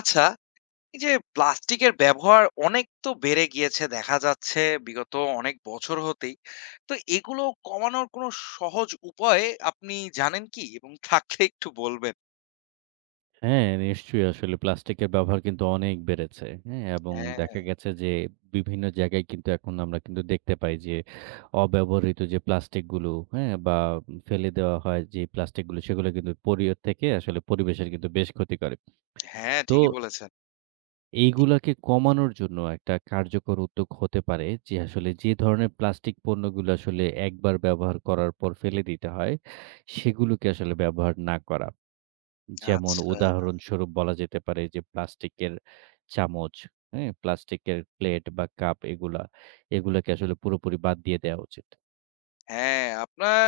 আচ্ছা, এই যে প্লাস্টিকের ব্যবহার অনেক তো বেড়ে গিয়েছে দেখা যাচ্ছে বিগত অনেক বছর হতেই। তো এগুলো কমানোর কোনো সহজ উপায় আপনি জানেন কি? এবং থাকলে একটু বলবেন? হ্যাঁ, নিশ্চয়ই আসলে প্লাস্টিকের ব্যবহার কিন্তু অনেক বেড়েছে। হ্যাঁ? এবং হ্যাঁ, দেখা গেছে যে বিভিন্ন জায়গায় কিন্তু এখন আমরা কিন্তু দেখতে পাই যে অব্যবহৃত যে প্লাস্টিকগুলো, হ্যাঁ? বা ফেলে দেওয়া হয় যে প্লাস্টিকগুলো সেগুলো কিন্তু পরিবেশ থেকে আসলে পরিবেশের কিন্তু বেশ ক্ষতি করে। হ্যাঁ, তো ঠিকই বলেছেন। এইগুলাকে কমানোর জন্য একটা কার্যকর উদ্যোগ হতে পারে যে আসলে যে ধরনের প্লাস্টিক পণ্যগুলো আসলে একবার ব্যবহার করার পর ফেলে দিতে হয়, সেগুলোকে আসলে ব্যবহার না করা। যেমন আচ্ছা, উদাহরণস্বরূপ বলা যেতে পারে যে প্লাস্টিকের চামচ, হ্যাঁ? প্লাস্টিকের প্লেট বা কাপ এগুলা, এগুলাকে আসলে পুরোপুরি বাদ দিয়ে দেয়া উচিত। হ্যাঁ, আপনার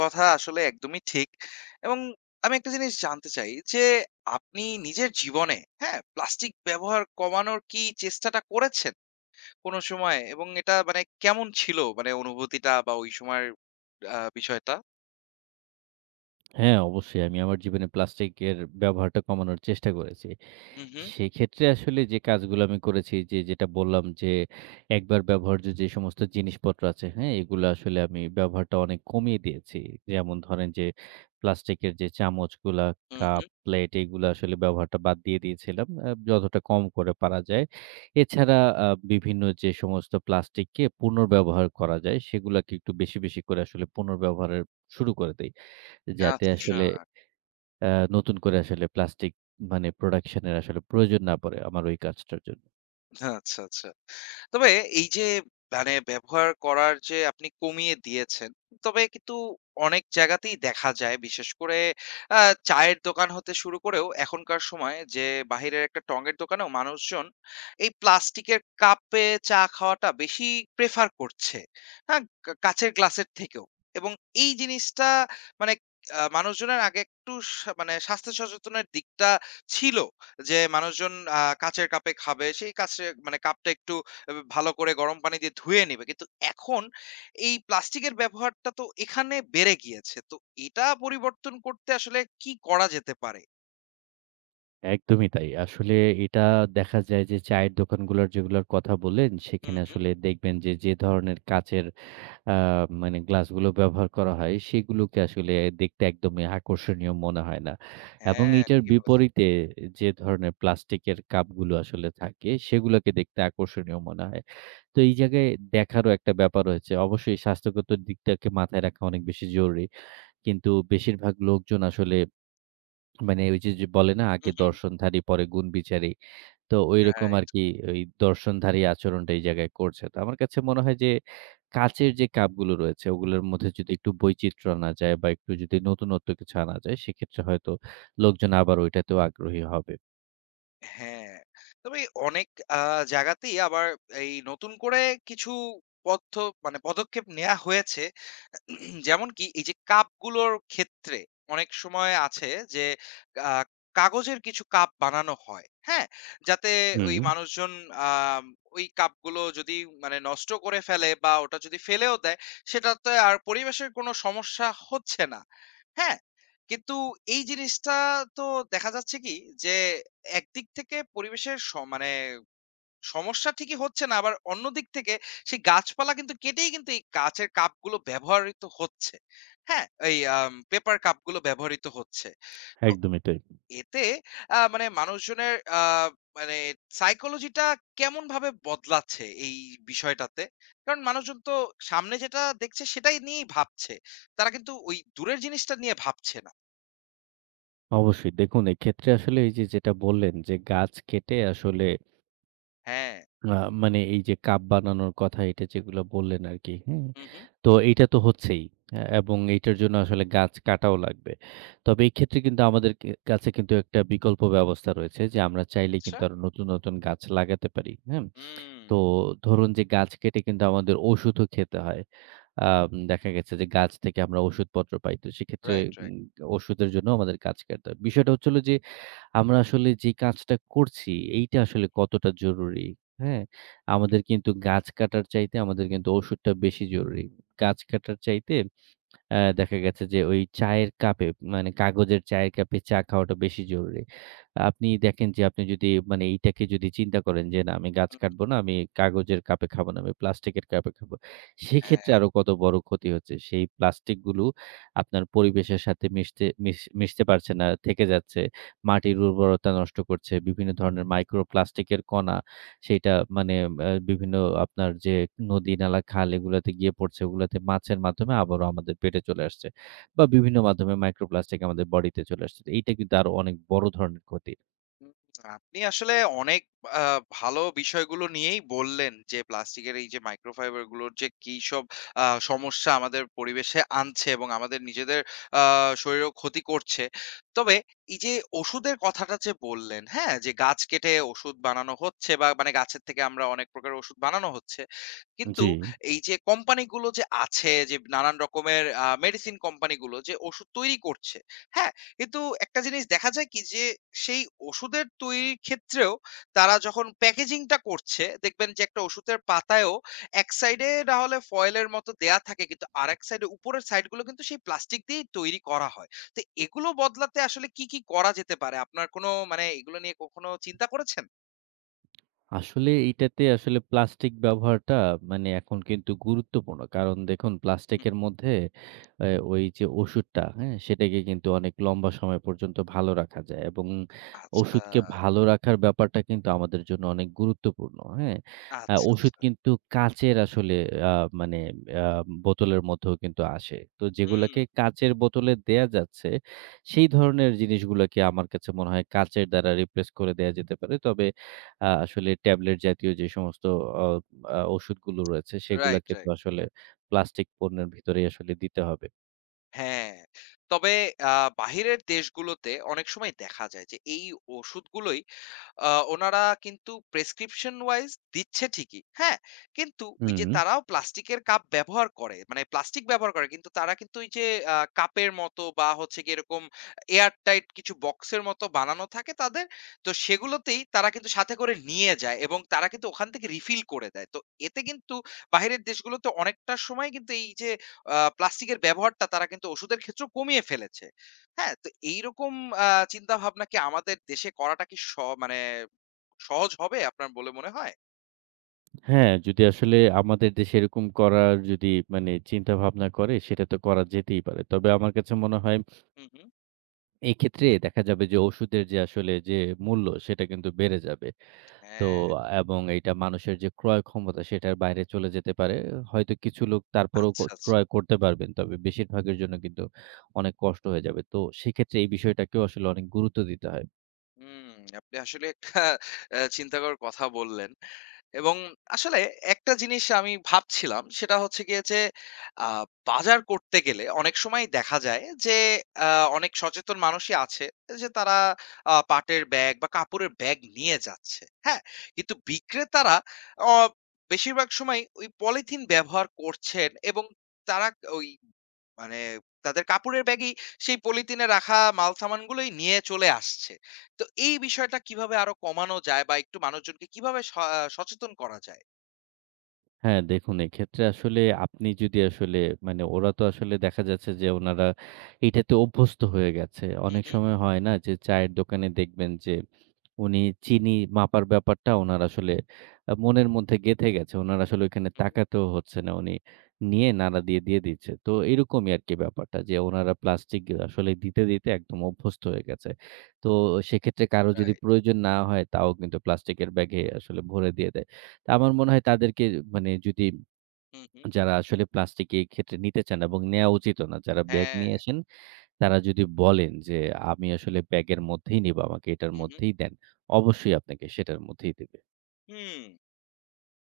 কথা আসলে একদমই ঠিক। এবং আমি একটা জিনিস জানতে চাই যে আপনি নিজের জীবনে, হ্যাঁ, প্লাস্টিক ব্যবহার কমানোর কি চেষ্টাটা করেছেন? কোনো সময় এবং এটা মানে কেমন ছিল? মানে অনুভূতিটা বা ওই সময়ের বিষয়টা? হ্যাঁ, অবশ্যই আমি আমার জীবনে প্লাস্টিকের ব্যবহারটা কমানোর চেষ্টা করেছি। হু, হু, সেক্ষেত্রে আসলে যে কাজগুলো আমি করেছি যে যেটা বললাম যে একবার ব্যবহার্য যে সমস্ত জিনিসপত্র আছে, হ্যাঁ? এগুলো আসলে আমি ব্যবহারটা অনেক কমিয়ে দিয়েছি। যেমন ধরেন যে প্লাস্টিকের যে চামচগুলা, হু, হু। কাপ, প্লেট এগুলো আসলে ব্যবহারটা বাদ দিয়ে দিয়েছিলাম যতটা কম করে পারা যায়। এছাড়া আ বিভিন্ন যে সমস্ত প্লাস্টিককে পুনর্ব্যবহার করা যায় সেগুলাকে একটু বেশি, বেশি করে আসলে পুনর্ব্যবহারের শুরু করে দেই। যাতে আচ্ছা, আসলে আ নতুন করে আসলে প্লাস্টিক মানে প্রোডাকশন এর আসলে প্রয়োজন না পড়ে আমার ওই কাজটার জন্য। আচ্ছা, আচ্ছা। তবে এই যে মানে ব্যবহার করার যে আপনি কমিয়ে দিয়েছেন, তবে কিন্তু অনেক জায়গাতেই দেখা যায় বিশেষ করে আ চায়ের দোকান হতে শুরু করেও এখনকার সময় যে বাহিরের একটা টঙের দোকানেও মানুষজন এই প্লাস্টিকের কাপে চা খাওয়াটা বেশি প্রেফার করছে। হ্যাঁ? কাঁচের গ্লাসের থেকেও। এবং এই জিনিসটা মানে মানুষজনের আগে একটু মানে স্বাস্থ্য সচেতনের দিকটা ছিল যে মানুষজন কাঁচের কাপে খাবে। সেই কাঁচের মানে কাপটা একটু তবে ভালো করে গরম পানি দিয়ে ধুয়ে নিবে। কিন্তু এখন এই প্লাস্টিকের ব্যবহারটা তো এখানে বেড়ে গিয়েছে। তো এটা পরিবর্তন করতে আসলে কি করা যেতে পারে? একদমই তাই। আসলে এটা দেখা যায় যে চায়ের দোকানগুলোর যেগুলোর কথা বললেন, হুম, সেখানে হুম। আসলে দেখবেন যে, যে ধরনের কাঁচের আ মানে গ্লাসগুলো ব্যবহার করা হয়, সেগুলোকে আসলে দেখতে একদমই আকর্ষণীয় মনে হয় না। এবং হ্যাঁ, এইটার ঠিকই বলেছেন। বিপরীতে যে ধরনের প্লাস্টিকের কাপগুলো আসলে থাকে, সেগুলোকে দেখতে আকর্ষণীয় মনে হয়। তো এই জায়গায় দেখারও একটা ব্যাপার রয়েছে। অবশ্যই স্বাস্থ্যগত দিকটাকে মাথায় রাখা অনেক বেশি জরুরি। কিন্তু বেশিরভাগ লোকজন আসলে মানে ওই যে, যে বলে না, "আগে হুম, হুম। দর্শনধারী পরে গুণবিচারী।" তো ঐরকম রাইট। আরকি ওই দর্শনধারী আচরণটা এই জায়গায় করছে। তো আমার কাছে মনে হয় যে, কাঁচের যে কাপগুলো রয়েছে, ওগুলোর মধ্যে যদি একটু বৈচিত্র্য আনা যায় বা একটু যদি নতুনত্ব কিছু আনা যায়, সেক্ষেত্রে হয়তো লোকজন আবার ঐটাতেও আগ্রহী হবে। হ্যাঁ। তবে অনেক আ জায়গাতেই আবার এই নতুন করে কিছু পথ্য মানে পদক্ষেপ নেয়া হয়েছে। যেমন কি এই যে কাপগুলোর ক্ষেত্রে অনেক সময় আছে যে আহ, কাগজের কিছু কাপ বানানো হয়, হ্যাঁ, যাতে ওই হুম, মানুষজন, আহ, ওই কাপগুলো যদি মানে নষ্ট করে ফেলে বা ওটা যদি ফেলেও দেয়, সেটাতে আর পরিবেশের কোনো সমস্যা হচ্ছে না। হ্যাঁ, কিন্তু এই জিনিসটা তো দেখা যাচ্ছে কি যে একদিক থেকে পরিবেশের মানে সমস্যা ঠিকই হচ্ছে না, আবার অন্য দিক থেকে সেই গাছপালা কিন্তু কেটেই কিন্তু এই কাঁচের কাপগুলো ব্যবহৃত হচ্ছে। হ্যাঁ? এই পেপার কাপগুলো ব্যবহৃত হচ্ছে। তো একদমই তাই। এতে মানে মানুষজনের মানে সাইকোলজিটা কেমনভাবে বদলাচ্ছে এই বিষয়টাতে? কারণ মানুষজন তো সামনে যেটা দেখছে সেটাই নিয়েই ভাবছে। তারা কিন্তু ওই দূরের জিনিসটা নিয়ে ভাবছে না। অবশ্যই। দেখুন এক্ষেত্রে আসলে এই যে যেটা বললেন যে, গাছ কেটে আসলে হ্যাঁ। আ মানে এই যে কাপ বানানোর কথা এটা যেগুলা বললেন আরকি, হ্যাঁ? হু, হু। তো এইটা তো হচ্ছেই। এবং এইটার জন্য আসলে গাছ কাটাও লাগবে। তবে এই ক্ষেত্রে কিন্তু আমাদের কে কাছে কিন্তু একটা বিকল্প ব্যবস্থা রয়েছে যে আমরা চাইলে আচ্ছা। কিন্তু আরো নতুন, নতুন গাছ লাগাতে পারি, হ্যাঁ? হুম। তো ধরুন যে গাছ কেটে কিন্তু আমাদের ওষুধও খেতে হয়। দেখা গেছে যে গাছ থেকে আমরা ওষুধপত্র পাই। তো সেক্ষেত্রে রাইট, রাইট। উম ওষুধের জন্য আমাদের গাছ কাটতে হয়। বিষয়টা হচ্ছে হলো যে আমরা আসলে যে কাজটা করছি এইটা হু, আসলে কতটা জরুরি, হ্যাঁ? আমাদের কিন্তু গাছ কাটার চাইতে আমাদের কিন্তু ওষুধটা বেশি জরুরি। গাছ কাটার চাইতে দেখা গেছে যে ওই চায়ের কাপে মানে কাগজের চায়ের কাপে চা খাওয়াটা বেশি জরুরি। আপনি দেখেন যে আপনি যদি মানে এইটাকে যদি চিন্তা করেন যে না আমি গাছ হু, কাটবো না, আমি কাগজের কাপে খাবো না, আমি প্লাস্টিকের কাপে খাবো। সেক্ষেত্রে হ্যাঁ। আরো কত বড় ক্ষতি হচ্ছে। সেই প্লাস্টিকগুলো আপনার পরিবেশের সাথে মিশতে পারছে না, থেকে যাচ্ছে। মাটির উর্বরতা নষ্ট করছে। বিভিন্ন ধরনের মাইক্রোপ্লাস্টিকের কণা সেইটা মানে বিভিন্ন আপনার যে নদী, নালা, খাল এগুলাতে গিয়ে পড়ছে, ওগুলাতে মাছের মাধ্যমে আবারও আমাদের পেটে চলে আসছে। বা বিভিন্ন মাধ্যমে মাইক্রোপ্লাস্টিক আমাদের বডিতে চলে আসছে। এইটা কিন্তু আরো অনেক বড় ধরনের ক্ষতি। হুম, আপনি আসলে অনেক আ ভালো বিষয়গুলো নিয়েই বললেন যে, প্লাস্টিকের এই যে মাইক্রোফাইবার গুলোর যে কি সব সমস্যা আমাদের পরিবেশে আনছে এবং আমাদের নিজেদের আ শরীরেও ক্ষতি করছে। তবে এই যে ওষুধের কথাটা যে বললেন, হ্যাঁ? যে গাছ কেটে ওষুধ বানানো হচ্ছে বা মানে গাছের থেকে আমরা অনেক প্রকারের ওষুধ বানানো হচ্ছে। কিন্তু জি। এই যে কোম্পানিগুলো যে আছে, যে নানান রকমের মেডিসিন কোম্পানিগুলো যে ওষুধ তৈরি করছে, হ্যাঁ? কিন্তু একটা জিনিস দেখা যায় কি যে সেই ওষুধের তৈরির ক্ষেত্রেও তারা যখন প্যাকেজিংটা করছে, দেখবেন যে একটা ওষুধের পাতায়ও এক সাইডে না হলে ফয়েলের মতো দেয়া থাকে, কিন্তু আরেক সাইডে উপরের সাইডগুলো কিন্তু সেই প্লাস্টিক দিয়েই তৈরি করা হয়। তো এগুলো বদলাতে আসলে কি কি করা যেতে পারে? আপনার কোনো মানে এগুলো নিয়ে কখনো চিন্তা করেছেন? আসলে এইটাতে আসলে প্লাস্টিক ব্যবহারটা মানে এখন কিন্তু গুরুত্বপূর্ণ। কারণ দেখুন হুম, প্লাস্টিকের হুম। মধ্যে ওই যে ওষুধটা, হ্যাঁ? সেটাকে কিন্তু অনেক লম্বা সময় পর্যন্ত ভালো রাখা যায় এবং আচ্ছা, ওষুধকে ভালো রাখার ব্যাপারটা কিন্তু আমাদের জন্য অনেক গুরুত্বপূর্ণ, হ্যাঁ? আচ্ছা, ওষুধ আচ্ছা। কিন্তু কাঁচের আসলে আ মানে আ বোতলের মধ্যেও কিন্তু আসে। তো হুম। যেগুলাকে কাঁচের বোতলে দেয়া যাচ্ছে, সেই ধরনের জিনিসগুলাকে আমার কাছে মনে হয় কাঁচের দ্বারা রিপ্লেস করে দেয়া যেতে পারে। তবে আসলে ট্যাবলেট জাতীয় যে সমস্ত অ আ ওষুধগুলো রয়েছে রাইট, সেগুলাকে তো রাইট। আসলে প্লাস্টিক পণ্যের ভিতরেই আসলে দিতে হবে। হ্যাঁ। তবে বাহিরের দেশগুলোতে অনেক সময় দেখা যায় যে এই ওষুধগুলোই, ওনারা কিন্তু প্রেসক্রিপশন ওয়াইজ দিচ্ছে ঠিকই। হ্যাঁ? কিন্তু ওই যে হুম, তারাও প্লাস্টিকের কাপ ব্যবহার করে। মানে প্লাস্টিক ব্যবহার করে, কিন্তু তারা কিন্তু ওই যে কাপের মতো বা হচ্ছে গিয়ে এরকম এয়ার টাইট কিছু বক্সের মতো বানানো থাকে তাদের। তো সেগুলোতেই তারা কিন্তু সাথে করে নিয়ে যায় এবং তারা কিন্তু ওখান থেকে রিফিল করে দেয়। তো এতে কিন্তু বাহিরের দেশগুলোতে অনেকটা সময় কিন্তু এই যে প্লাস্টিকের ব্যবহারটা তারা কিন্তু ওষুধের ক্ষেত্রেও কমিয়ে ফেলেছে। হ্যাঁ, তো এইরকম আ চিন্তাভাবনা কি আমাদের দেশে করাটা কি মানে সহজ হবে আপনার বলে মনে হয়? হ্যাঁ, যদি আসলে আমাদের দেশে এরকম করার যদি মানে চিন্তাভাবনা করে সেটা তো করা যেতেই পারে। তবে আমার কাছে মনে হয় হু, হু। এক্ষেত্রে দেখা যাবে যে ওষুধের যে আসলে যে মূল্য সেটা কিন্তু বেড়ে যাবে। তো হ্যাঁ, এবং এইটা মানুষের যে ক্রয় ক্ষমতা সেটার বাইরে চলে যেতে পারে। হয়তো কিছু লোক তারপরেও আচ্ছা, আচ্ছা। ক্রয় করতে পারবেন। তবে বেশিরভাগের জন্য কিন্তু অনেক কষ্ট হয়ে যাবে। তো সেক্ষেত্রে এই বিষয়টাকেও আসলে অনেক গুরুত্ব দিতে হয়। হুম, আপনি আসলে একটা চিন্তাকর কথা বললেন। এবং আসলে একটা জিনিস আমি ভাবছিলাম, সেটা হচ্ছে গিয়ে যে আ বাজার করতে গেলে অনেক সময় দেখা যায় যে আ অনেক সচেতন মানুষই আছে যে তারা পাটের ব্যাগ বা কাপড়ের ব্যাগ নিয়ে যাচ্ছে। হ্যাঁ? কিন্তু বিক্রেতারা অ বেশিরভাগ সময় ওই পলিথিন ব্যবহার করছেন এবং তারা ওই মানে তাদের কাপড়ের ব্যাগেই সেই পলিথিনে রাখা মালসামানগুলোই নিয়ে চলে আসছে। তো এই বিষয়টা কিভাবে আরো কমানো যায় বা একটু মানুষজনকে কিভাবে স আ সচেতন করা যায়? হ্যাঁ, দেখুন এক্ষেত্রে আসলে আপনি যদি আসলে মানে ওরা তো আসলে দেখা যাচ্ছে যে উনারা এটাতে অভ্যস্ত হয়ে গেছে। হু, অনেক হু, সময় হয় না যে চায়ের দোকানে দেখবেন যে উনি চিনি মাপার ব্যাপারটা উনার আসলে মনের মধ্যে গেঁথে গেছে। উনার আসলে ওইখানে হু, হু, তাকাতেও হচ্ছে না। উনি নিয়ে নাড়া দিয়ে, দিয়ে দিচ্ছে। তো এরকমই আরকি ব্যাপারটা যে উনারা প্লাস্টিক আসলে দিতে, দিতে একদম অভ্যস্ত হয়ে গেছে। তো সেক্ষেত্রে কারো যদি রাইট। প্রয়োজন না হয় তাও কিন্তু প্লাস্টিকের ব্যাগে আসলে ভরে দিয়ে দেয়। তো আমার মনে হয় তাদেরকে মানে যদি হু, হু, যারা আসলে প্লাস্টিক এই ক্ষেত্রে নিতে চান এবং নেয়া উচিতও না। যারা ব্যাগ হ্যাঁ, নিয়ে আসেন তারা যদি বলেন যে, "আমি আসলে ব্যাগের মধ্যেই নিবো, আমাকে এটার হু, হু, মধ্যেই দেন।" অবশ্যই আপনাকে সেটার মধ্যেই দিবে। হুম।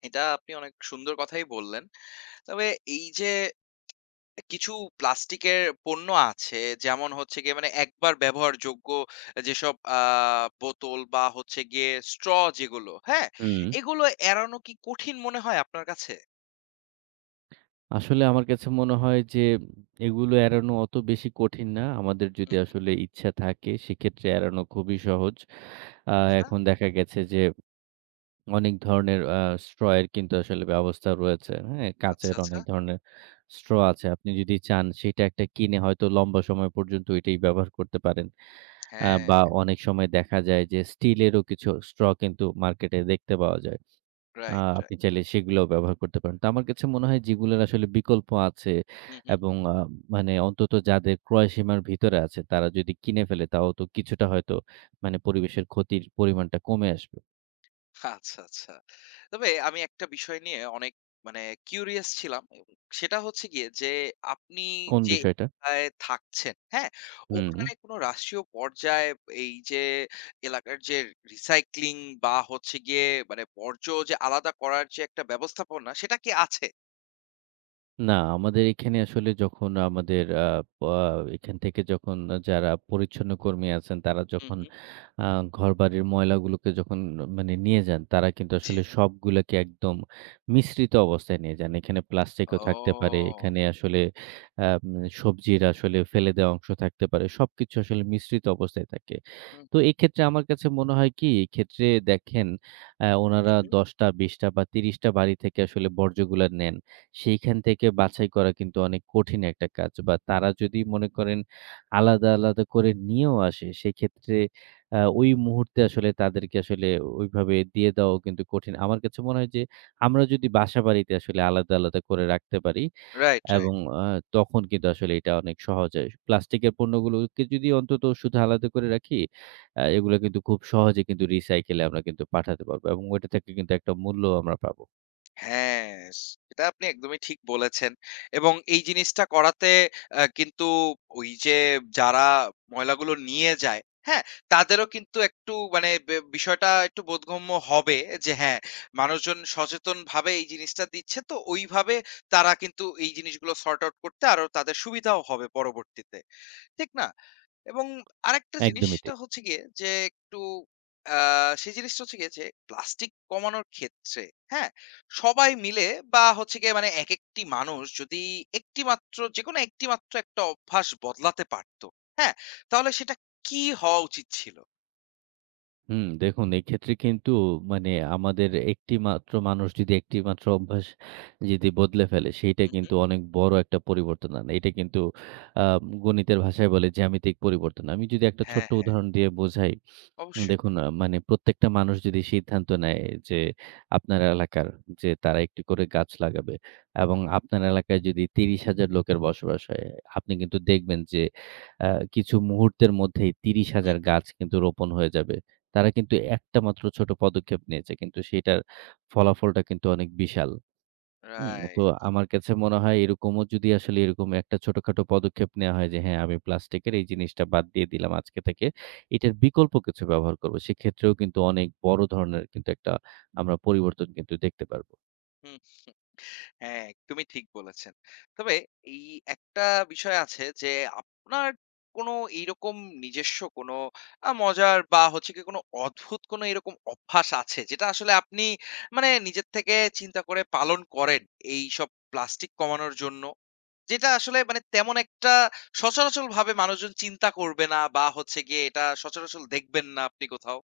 এটা আপনি অনেক সুন্দর কথাই বললেন। তবে এই যে কিছু প্লাস্টিকের পণ্য আছে, যেমন হচ্ছে গিয়ে মানে একবার ব্যবহারযোগ্য যেসব বোতল বা হচ্ছে গিয়ে স্ট্র যেগুলো, হ্যাঁ? হুম। এগুলো এড়ানো কি কঠিন মনে হয় আপনার কাছে? আসলে আমার কাছে মনে হয় যে, এগুলো এড়ানো অত বেশি কঠিন না। আমাদের যদি আসলে ইচ্ছা থাকে সেক্ষেত্রে এড়ানো খুবই সহজ। আ আচ্ছা, এখন দেখা গেছে যে অনেক ধরনের straw এর কিন্তু আসলে ব্যবস্থা রয়েছে। হ্যাঁ? আচ্ছা, কাঁচের আচ্ছা। অনেক ধরনের straw আছে। আপনি যদি চান সেটা একটা কিনে হয়তো লম্বা সময় পর্যন্ত এটাই ব্যবহার করতে পারেন। হ্যাঁ, বা অনেক সময় দেখা যায় যে স্টিলেরও কিছু straw কিন্তু মার্কেটে দেখতে পাওয়া যায়। আ রাইট, আপনি রাইট। চাইলে সেগুলোও ব্যবহার করতে পারেন। তো আমার কাছে মনে হয় যেগুলোর আসলে বিকল্প আছে হুম, হুম। এবং মানে অন্তত যাদের ক্রয় সীমার ভিতরে আছে তারা যদি কিনে ফেলে তাও তো কিছুটা হয়তো মানে পরিবেশের ক্ষতির পরিমাণটা কমে আসবে। আচ্ছা, আচ্ছা। তবে আমি একটা বিষয় নিয়ে অনেক মানে কিউরিয়াস ছিলাম, এবং সেটা হচ্ছে গিয়ে যে আপনি কোন যে বিষয়টা? এলাকায় থাকছেন, হ্যাঁ? হুম। ওখানে কোনো রাষ্ট্রীয় পর্যায়ে এই যে এলাকার যে রিসাইক্লিং বা হচ্ছে গিয়ে মানে বর্জ্য যে আলাদা করার যে একটা ব্যবস্থাপনা, সেটা কি আছে? না, আমাদের এখানে আসলে যখন আমাদের আ পা এখান থেকে যখন যারা পরিচ্ছন্ন কর্মী আছেন, তারা হুম, যখন হুম। আ ঘরবাড়ির ময়লাগুলোকে যখন মানে নিয়ে যান, তারা কিন্তু জি, আসলে জি। সবগুলোকে একদম মিশ্রিত অবস্থায় নিয়ে যান। এখানে প্লাস্টিকও থাকতে পারে, ও! এখানে আসলে আম সবজির আসলে ফেলে দেওয়া অংশ থাকতে পারে। সবকিছু আসলে মিশ্রিত অবস্থায় থাকে। হুম, তো হুম, এক্ষেত্রে আমার কাছে মনে হয় কি, এক্ষেত্রে দেখেন হুম, ওনারা হুম। ১০ টা, ২০ টা বা ৩০ টা বাড়ি থেকে আসলে বর্জ্যগুলা নেন। সেইখান থেকে বাছাই করা কিন্তু অনেক কঠিন একটা কাজ বা তারা যদি মনে করেন আলাদা, আলাদা করে নিয়েও আসে সেক্ষেত্রে ওই মুহূর্তে আসলে তাদেরকে আসলে ওইভাবে দিয়ে দেওয়াও কিন্তু কঠিন। আমার কাছে মনে হয় যে আমরা যদি বাসাবাড়িতে আসলে আলাদা, আলাদা করে রাখতে পারি রাইট, রাইট। এবং আ তখন কিন্তু আসলে এটা অনেক সহজ হয়। প্লাস্টিকের পণ্যগুলোকে যদি অন্তত শুধু আলাদা করে রাখি, এগুলো কিন্তু খুব সহজে কিন্তু রিসাইকেলে আমরা কিন্তু পাঠাতে পারবো এবং ওইটা থেকে কিন্তু একটা মূল্য আমরা পাবো। হ্যাঁ, এটা আপনি একদমই ঠিক বলেছেন। এবং এই জিনিসটা করাতে কিন্তু ওই যে যারা ময়লাগুলো নিয়ে যায়, হ্যাঁ? তাদেরও কিন্তু একটু মানে বিষয়টা একটু বোধগম্য হবে যে হ্যাঁ, মানুষজন সচেতনভাবে এই জিনিসটা দিচ্ছে, তো ওইভাবে তারা কিন্তু এই জিনিসগুলো সর্ট আউট করতে আরো তাদের সুবিধাও হবে পরবর্তীতে। ঠিক না? এবং আরেকটা একদমই জিনিসটা তাই। হচ্ছে গিয়ে যে একটু সেই জিনিসটা হচ্ছে গিয়ে যে প্লাস্টিক কমানোর ক্ষেত্রে, হ্যাঁ? সবাই মিলে বা হচ্ছে গিয়ে মানে একেকটি মানুষ যদি একটি মাত্র যেকোনো একটি মাত্র একটা অভ্যাস বদলাতে পারত, হ্যাঁ? তাহলে সেটা কি হওয়া উচিত ছিল? হুম, দেখুন এক্ষেত্রে কিন্তু মানে আমাদের একটিমাত্র মানুষ যদি একটিমাত্র অভ্যাস যদি বদলে ফেলে, সেইটা হু, হু। কিন্তু অনেক বড় একটা পরিবর্তন আনে। এটা কিন্তু আ গণিতের ভাষায় বলে জ্যামিতিক পরিবর্তন। আমি যদি একটা হ্যাঁ, ছোট্ট হ্যাঁ। উদাহরণ দিয়ে বোঝাই। অবশ্যই। দেখুন মানে প্রত্যেকটা মানুষ যদি সিদ্ধান্ত নেয় যে আপনার এলাকার যে তারা একটি করে গাছ লাগাবে এবং আপনার এলাকায় যদি ৩০,০০০ লোকের বসবাস হয়, আপনি কিন্তু দেখবেন যে আ কিছু মুহূর্তের মধ্যেই হু, ৩০,০০০ হু। গাছ কিন্তু রোপণ হয়ে যাবে। তারা কিন্তু একটা মাত্র ছোট পদক্ষেপ নিয়েছে। কিন্তু সেটার ফলাফলটা কিন্তু অনেক বিশাল। তো রাইট। আমার কাছে মনে হয় এরকমও যদি আসলে এরকম একটা ছোটখাটো পদক্ষেপ নেওয়া হয় যে হ্যাঁ, আমি প্লাস্টিকের এই জিনিসটা বাদ দিয়ে দিলাম আজকে থেকে। এটার বিকল্প কিছু ব্যবহার করব। সেক্ষেত্রেও কিন্তু অনেক বড় ধরনের কিন্তু একটা আমরা পরিবর্তন কিন্তু দেখতে পারব। হু। হ্যাঁ, একদমই ঠিক বলেছেন। তবে এই একটা বিষয় আছে যে আপনার কোনো এইরকম নিজস্ব কোনো মজার বা হচ্ছে গিয়ে কোনো অদ্ভুত কোনো এরকম অভ্যাস আছে যেটা আসলে আপনি মানে নিজের থেকে চিন্তা করে পালন করেন এইসব প্লাস্টিক কমানোর জন্য? যেটা আসলে মানে তেমন একটা সচরাচরভাবে মানুষজন চিন্তা করবে না বা হচ্ছে গিয়ে এটা সচরাচর দেখবেন না আপনি কোথাও?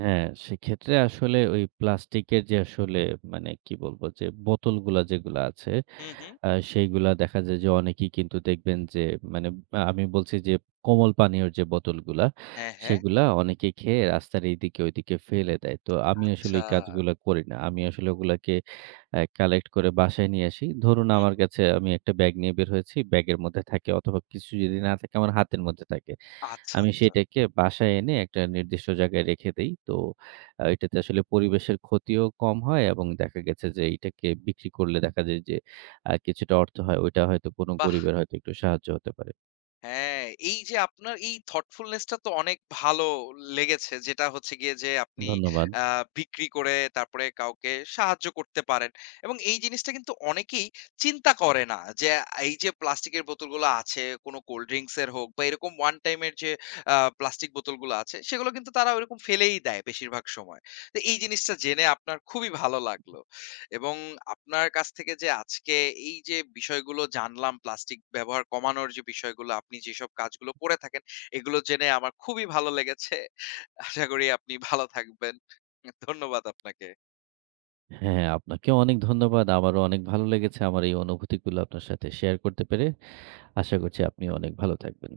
হ্যাঁ, সেক্ষেত্রে আসলে ওই প্লাস্টিকের যে আসলে মানে কি বলবো? যে বোতলগুলা যেগুলা আছে, হুম, হুম। সেইগুলা দেখা যায় যে অনেকেই কিন্তু দেখবেন যে মানে আমি বলছি যে কোমল পানীয়র যে বোতলগুলা, হ্যাঁ, হ্যাঁ। সেগুলা অনেকে খেয়ে রাস্তার এইদিকে ওইদিকে ফেলে দেয়। তো আমি আসলে আচ্ছা। এই কাজগুলা করি না। আমি আসলে ওগুলাকে কালেক্ট করে বাসায় নিয়ে আসি। ধরুন হুম, আমার হুম। কাছে আমি একটা ব্যাগ নিয়ে বের হয়েছি। ব্যাগের মধ্যে থাকে অথবা কিছু যদি না থাকে আমার হাতের মধ্যে থাকে। আচ্ছা, আমি আচ্ছা। সেটাকে বাসায় এনে একটা নির্দিষ্ট জায়গায় রেখে দেই। তো এটাতে আসলে পরিবেশের ক্ষতিও কম হয় এবং দেখা গেছে যে এইটাকে বিক্রি করলে দেখা যায় যে কিছুটা অর্থ হয়। ওইটা হয়তো কোনো বাহ! গরিবের হয়তো একটু সাহায্য হতে পারে। হ্যাঁ, এই যে আপনার এই thoughtfulness টা তো অনেক ভালো লেগেছে। যেটা হচ্ছে গিয়ে যে আপনি ধন্যবাদ। আ বিক্রি করে তারপরে কাউকে সাহায্য করতে পারেন। এবং এই জিনিসটা কিন্তু অনেকেই চিন্তা করে না যে এই যে প্লাস্টিকের বোতলগুলো আছে, কোনো কোল্ড ড্রিংকস এর হোক বা এরকম one time এর যে প্লাস্টিক বোতলগুলো আছে, সেগুলো কিন্তু তারা ওইরকম ফেলেই দেয় বেশিরভাগ সময়। তো এই জিনিসটা জেনে আপনার খুবই ভালো লাগলো। এবং আপনার কাছ থেকে যে আজকে এই যে বিষয়গুলো জানলাম, প্লাস্টিক ব্যবহার কমানোর যে বিষয়গুলো আপনি যেসব কাজগুলো করে থাকেন, এগুলো জেনে আমার খুবই ভালো লেগেছে। আশা করি আপনি ভালো থাকবেন। ধন্যবাদ আপনাকে। হ্যাঁ, আপনাকেও অনেক ধন্যবাদ। আমারও অনেক ভালো লেগেছে আমার এই অনুভূতিগুলো আপনার সাথে শেয়ার করতে পেরে। আশা করছি আপনি অনেক ভালো থাকবেন।